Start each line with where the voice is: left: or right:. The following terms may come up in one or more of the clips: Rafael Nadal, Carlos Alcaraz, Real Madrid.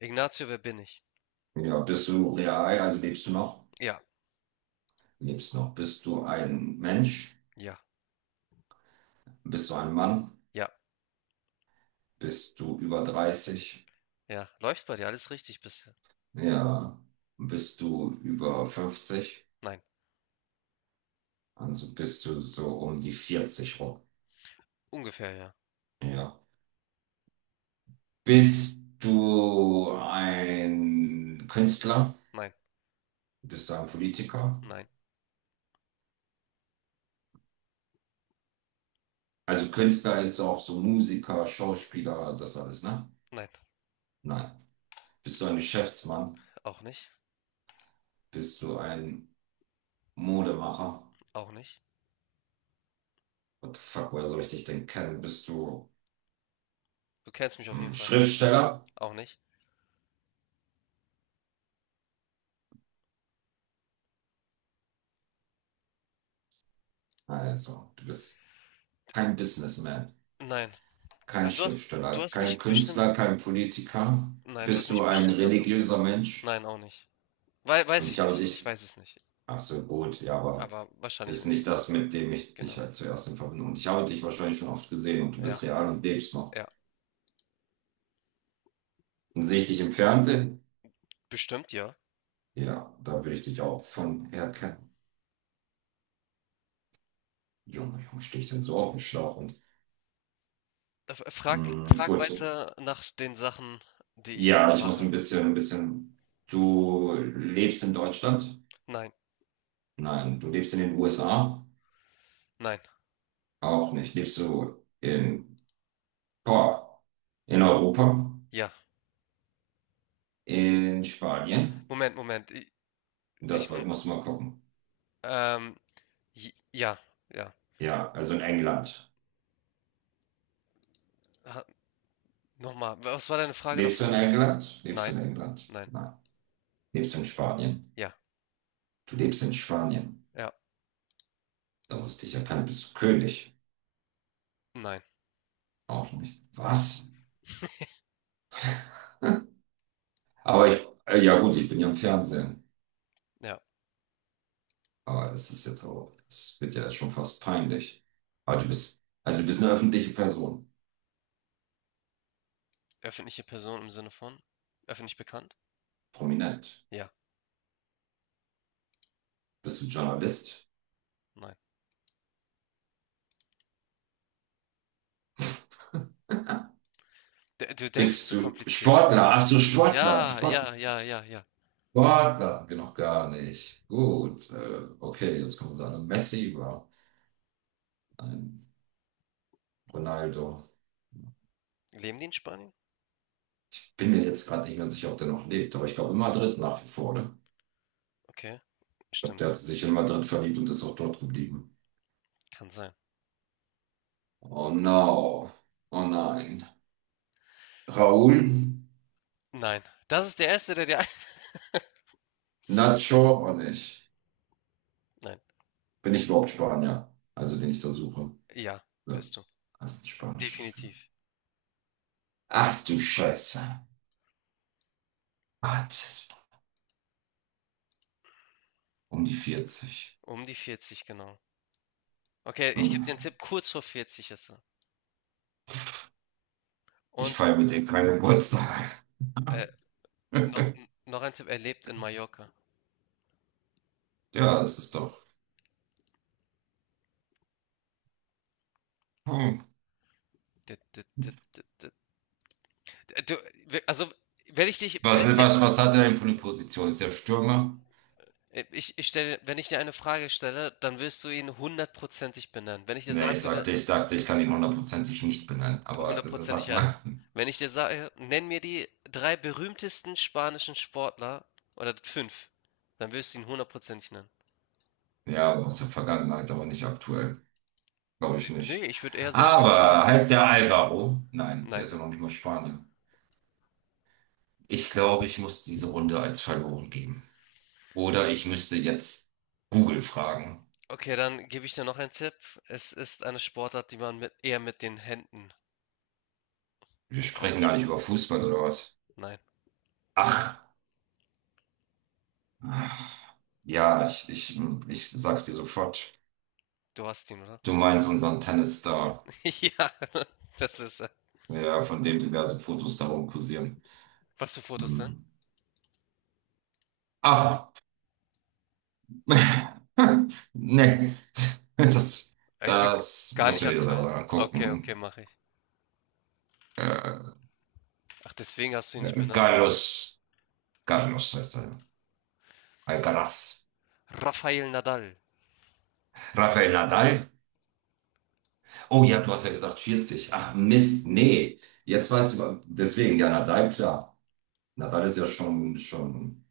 left: Ignacio, wer bin ich?
right: Ja, bist du real, also lebst du noch?
left: Ja,
right: Lebst noch. Bist du ein Mensch?
left: ja,
right: Bist du ein Mann?
left: ja,
right: Bist du über 30?
left: ja. Läuft bei dir alles richtig bisher?
right: Ja. Bist du über 50?
left: Nein,
right: Also bist du so um die 40 rum.
left: ungefähr ja.
right: Ja. Bist du ein Künstler?
left: Nein,
right: Bist du ein Politiker?
left: nein,
right: Also Künstler ist auch so Musiker, Schauspieler, das alles, ne?
left: nein.
right: Nein. Bist du ein Geschäftsmann?
left: Auch nicht,
right: Bist du ein Modemacher?
left: auch nicht.
right: What the fuck, woher soll ich dich denn kennen? Bist du
left: Du kennst mich auf jeden
right: ein
left: Fall.
right: Schriftsteller?
left: Auch nicht.
right: Also, du bist kein Businessman,
left: Nein.
right: kein
left: Äh, Du hast, du
right: Schriftsteller,
left: hast
right: kein
left: mich bestimmt,
right: Künstler, kein Politiker.
left: nein, du hast
right: Bist du
left: mich
right: ein
left: bestimmt ganz oft
right: religiöser
left: gesehen.
right: Mensch?
left: Nein, auch nicht. Weiß
right: Und ich
left: ich
right: habe
left: nicht. Ich
right: dich,
left: weiß es nicht.
right: ach so, gut, ja, aber
left: Aber wahrscheinlich
right: ist nicht
left: nicht.
right: das, mit dem ich dich
left: Genau.
right: halt zuerst in Verbindung. Und ich habe dich wahrscheinlich schon oft gesehen und du
left: Ja,
right: bist real und lebst noch.
left: ja.
right: Und sehe ich dich im Fernsehen?
left: Bestimmt ja.
right: Ja, da würde ich dich auch von her kennen. Junge, Junge, stehe ich denn so auf dem Schlauch? Und
left: Frag,
right: mh,
left: frag
right: gut,
left: weiter nach den Sachen, die ich
right: ja, ich muss
left: mache.
right: ein bisschen. Du lebst in Deutschland?
left: Nein,
right: Nein, du lebst in den USA?
left: nein.
right: Auch nicht. Lebst du in, boah, in Europa?
left: Ja.
right: In Spanien?
left: Moment, Moment. Ich,
right: Das musst du mal gucken.
left: Ähm, ja, ja.
right: Ja, also in England.
left: Ha- Nochmal, was war deine Frage davor?
right: Lebst du
left: Nein,
right: in England?
left: nein,
right: Nein. Lebst du in Spanien?
left: ja,
right: Du lebst in Spanien.
left: ja,
right: Da musste ich ja kein, bist du König?
left: nein,
right: Auch nicht. Was? Aber ich, ja gut, ich bin ja im Fernsehen.
left: ja.
right: Aber das ist jetzt auch, es wird ja schon fast peinlich. Aber du bist eine öffentliche Person,
left: Öffentliche Person im Sinne von öffentlich bekannt?
right: prominent.
left: Ja,
right: Bist du Journalist?
left: nein. D Du denkst
right: Bist
left: zu
right: du
left: kompliziert.
right: Sportler? Ach so,
left: Ja, ja, ja, ja, ja.
right: Sportler hatten wir noch gar nicht. Gut, okay, jetzt kommen wir sagen, Messi war ein Ronaldo.
left: Leben die in Spanien?
right: Ich bin mir jetzt gerade nicht mehr sicher, ob der noch lebt, aber ich glaube in Madrid nach wie vor, oder?
left: Okay,
right: Ich glaube, der
left: stimmt,
right: hat sich in Madrid verliebt und ist auch dort geblieben.
left: kann sein.
right: Oh no, oh nein. Raúl,
left: Nein, das ist der Erste, der dir
right: Nacho auch nicht.
left: Nein,
right: Bin ich überhaupt Spanier? Also den ich da suche.
left: ja,
right: Ja.
left: bist du.
right: Das ist ein spanischer Spieler.
left: Definitiv.
right: Ach du Scheiße. Ach, das ist um die 40.
left: Um die vierzig genau. Okay, ich gebe dir einen
right: Hm.
left: Tipp, kurz vor 40 ist er.
right: Ich
left: Und
right: feiere mit dem keinen Geburtstag.
left: äh, noch, noch ein Tipp, er lebt in Mallorca.
right: Ja, das ist doch. Hm.
left: D d d d d du, we also, wenn ich dich
right: Was,
left: wenn ich dir
right: was, was hat er denn für eine Position? Ist er Stürmer?
left: ich ich stelle Wenn ich dir eine Frage stelle, dann wirst du ihn hundertprozentig benennen. Wenn ich dir
right: Nee, ich
left: sagen würde
right: sagte, ich sagte, ich kann ihn hundertprozentig nicht benennen. Aber also,
left: hundertprozentig,
right: sag
left: ja.
right: mal.
left: Wenn ich dir sage: „Nenn mir die 3 berühmtesten spanischen Sportler“ oder 5, dann wirst du ihn hundertprozentig nennen.
right: Ja, aus der Vergangenheit, aber nicht aktuell. Glaube ich
left: Ne,
right: nicht.
left: ich würde eher sagen
right: Aber
left: aktuell.
right: heißt der Alvaro? Nein, der
left: Nein.
right: ist ja noch nicht mal Spanier. Ich glaube, ich muss diese Runde als verloren geben. Oder ich müsste jetzt Google fragen.
left: Okay, dann gebe ich dir noch einen Tipp. Es ist eine Sportart, die man mit eher mit den Händen
right: Wir
left: auch
right: sprechen gar
left: spielt.
right: nicht über Fußball oder was?
left: Nein,
right: Ach, ach, ja, ich sag's dir sofort.
left: du hast ihn, oder?
right: Du meinst unseren Tennisstar,
left: Ja, das ist.
right: ja, von dem diverse Fotos darum kursieren.
left: Was für Fotos denn?
right: Hm. Ach, nee, das,
left: Ich bin
right: das
left: gar
right: musst du
left: nicht
right: dir
left: aktuell.
right: selber
left: Okay, okay,
right: angucken.
left: mache ich.
right: Äh,
left: Ach, deswegen hast du ihn nicht benannt, weil du
right: Carlos, Carlos heißt er. Alcaraz.
left: Rafael Nadal.
right: Rafael Nadal. Oh ja, du hast ja gesagt 40. Ach Mist, nee. Jetzt weißt du, deswegen, ja, Nadal, klar. Nadal ist ja schon,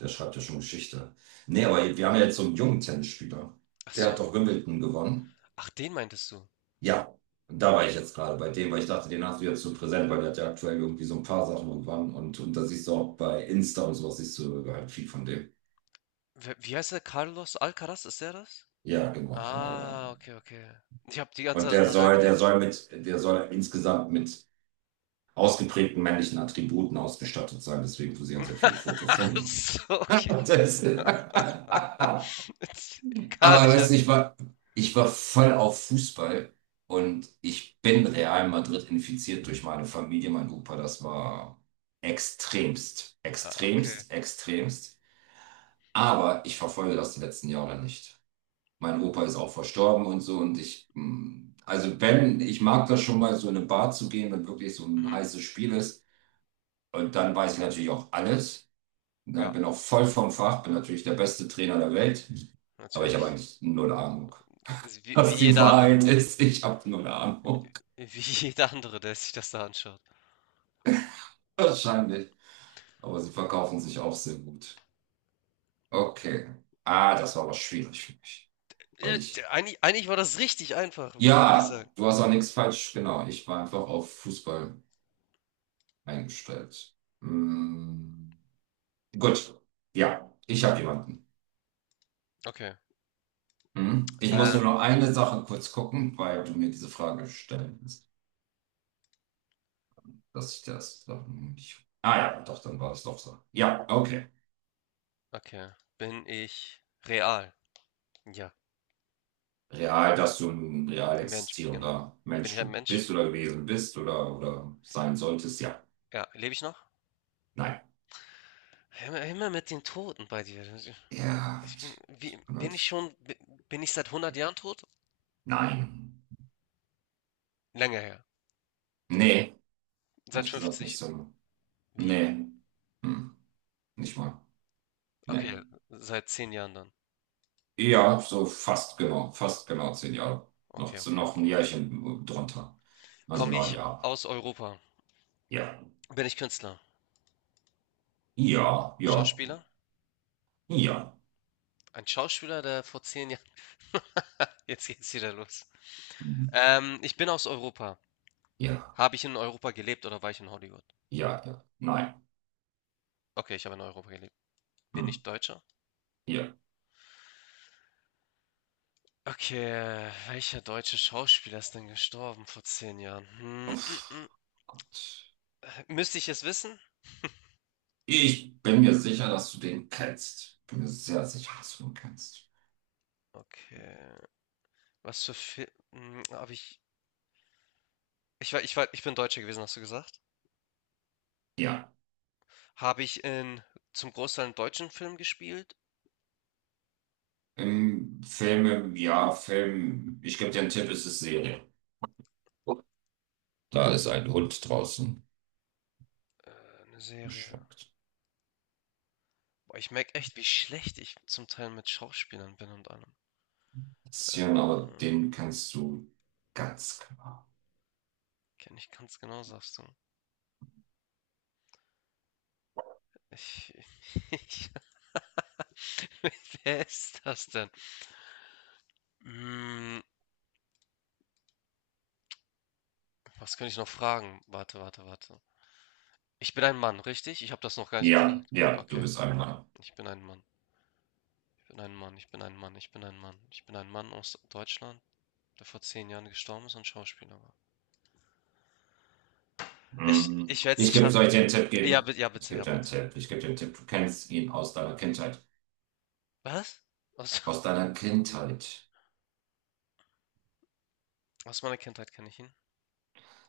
right: der schreibt ja schon Geschichte. Nee, aber wir haben ja jetzt so einen jungen Tennisspieler.
left: Ach
right: Der hat
left: so,
right: doch Wimbledon gewonnen.
left: ach, den meintest du.
right: Ja, da war ich jetzt gerade bei dem, weil ich dachte, den hast du jetzt so präsent, weil der hat ja aktuell irgendwie so ein paar Sachen und wann und da siehst du auch bei Insta und sowas, siehst du halt viel von dem.
left: Wie heißt der? Carlos Alcaraz, ist der das?
right: Ja, genau, genau, genau.
left: Ah,
right: genau.
left: okay, okay. Ich habe die ganze
right: Und
left: Zeit an
right: der
left: Nadal
right: soll, der
left: gedacht.
right: soll mit, der soll insgesamt mit ausgeprägten männlichen Attributen ausgestattet sein. Deswegen posieren sehr viele Fotos
left: Ach
right: von ihm.
left: so, okay.
right: Das, aber
left: Gar nicht
right: weißt
left: an.
right: du, ich war voll auf Fußball und ich bin Real Madrid infiziert durch meine Familie, mein Opa. Das war extremst,
left: Ah, okay.
right: extremst, extremst. Aber ich verfolge das die letzten Jahre nicht. Mein Opa ist auch verstorben und so und ich, also wenn, ich mag das schon mal so in eine Bar zu gehen, wenn wirklich so ein
left: Mhm.
right: heißes Spiel ist. Und dann weiß ich natürlich auch alles. Ne?
left: Ja,
right: Bin auch voll vom Fach, bin natürlich der beste Trainer der Welt. Aber ich habe
left: natürlich.
right: eigentlich null Ahnung,
left: Ist Wie, wie
right: was die
left: jeder andere.
right: Wahrheit ist. Ich habe null Ahnung.
left: Wie jeder andere, der sich das da anschaut.
right: Wahrscheinlich. Aber sie verkaufen sich auch sehr gut. Okay. Ah, das war aber schwierig für mich.
left: Ja,
right: Weil ich.
left: eigentlich, eigentlich war das richtig einfach, würde ich sagen.
right: Ja, du hast auch nichts falsch. Genau. Ich war einfach auf Fußball eingestellt. Mm, gut. Ja, ich habe jemanden.
left: Okay.
right: Mhm. Ich muss nur
left: Ähm,
right: noch eine Sache kurz gucken, weil du mir diese Frage stellen willst, dass ich das doch nicht. Ah ja, doch, dann war es doch so. Ja, okay.
left: Okay. Bin ich real? Ja,
right: Real, dass du ein real
left: Mensch, genau.
right: existierender
left: Bin ich
right: Mensch
left: ein Mensch?
right: bist oder gewesen bist oder sein solltest, ja.
left: Ja, lebe ich noch?
right: Nein.
left: Immer, immer mit den Toten bei dir.
right: Ja,
left: Ich bin, wie, bin ich
right: Gott.
left: schon, Bin ich seit 100 Jahren tot?
right: Nein.
left: Länger her.
right: Nee,
left: Seit
right: ehrlich gesagt nicht
left: 50.
right: so.
left: Wie?
right: Nee. Hm. Nicht mal. Nee.
left: Okay, seit 10 Jahren dann.
right: Ja, so fast genau 10 Jahre. Noch,
left: Okay, okay,
right: noch ein
left: okay.
right: Jährchen drunter. Also
left: Komme
right: neun
left: ich
right: Jahre.
left: aus Europa?
right: Ja,
left: Bin ich Künstler?
right: ja, ja,
left: Schauspieler?
right: ja,
left: Ein Schauspieler, der vor 10 Jahren. Jetzt geht's wieder los.
right: mhm.
left: Ich bin aus Europa.
right: Ja,
left: Habe ich in Europa gelebt oder war ich in Hollywood?
right: ja, ja, nein,
left: Okay, ich habe in Europa gelebt. Bin
right: hm,
left: ich Deutscher?
right: ja.
left: Okay, welcher deutsche Schauspieler ist denn gestorben vor 10 Jahren? Hm, mm, mm.
right: Uff, Gott.
left: Müsste ich es wissen?
right: Ich bin mir sicher, dass du den kennst. Bin mir sehr sicher, dass du den kennst.
left: Okay, was für Film habe ich? Ich bin Deutscher gewesen, hast du gesagt?
right: Ja,
left: Habe ich in zum Großteil einen deutschen Film gespielt?
right: im Film, ja, Film, ich gebe dir einen Tipp, es ist Serie. Oh, da ist ein Hund draußen.
left: Eine Serie.
right: Schmeckt.
left: Boah, ich merke echt, wie schlecht ich zum Teil mit Schauspielern bin und allem.
right: Bisschen,
left: Äh,
right: aber den kennst du ganz klar.
left: Kenne ich ganz genau, sagst du. Ich, ich, wer ist das denn? Mm, was kann ich noch fragen? Warte, warte, warte. Ich bin ein Mann, richtig? Ich habe das noch gar nicht gefragt.
right: Ja, ja, du
left: Okay,
right: bist einmal.
left: ich bin ein Mann. Ich bin ein Mann, ich bin ein Mann, ich bin ein Mann. Ich bin ein Mann aus Deutschland, der vor 10 Jahren gestorben ist und Schauspieler war. Ich,
right: Hm.
left: ich werde es
right: Ich
left: nicht
right: gebe, soll
left: lassen.
right: ich dir einen Tipp
left: Ja,
right: geben?
left: bitte, ja,
right: Ich
left: bitte,
right: gebe
left: ja,
right: dir einen
left: bitte.
right: Tipp. Ich gebe dir einen Tipp. Du kennst ihn aus deiner Kindheit.
left: Was? Aus,
right: Aus deiner Kindheit.
left: aus meiner Kindheit kenne ich ihn.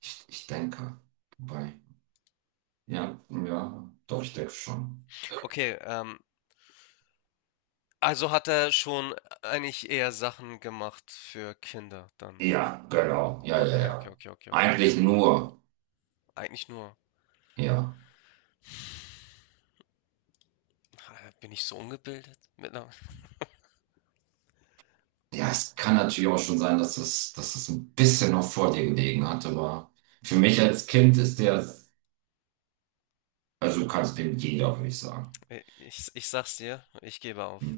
right: Ich denke. Wobei. Ja, ja, doch, ich denke schon.
left: Okay, also hat er schon eigentlich eher Sachen gemacht für Kinder dann.
right: Ja, genau. Ja, ja,
left: Okay, okay,
right: ja.
left: okay, okay, okay.
right: Eigentlich nur.
left: Eigentlich nur,
right: Ja.
left: ah, bin ich so ungebildet?
right: Ja, es kann natürlich auch schon sein, dass es ein bisschen noch vor dir gelegen hat, aber für mich als Kind ist der, also kannst du dem jeder, würde ich sagen.
left: Ich sag's dir, ich gebe auf.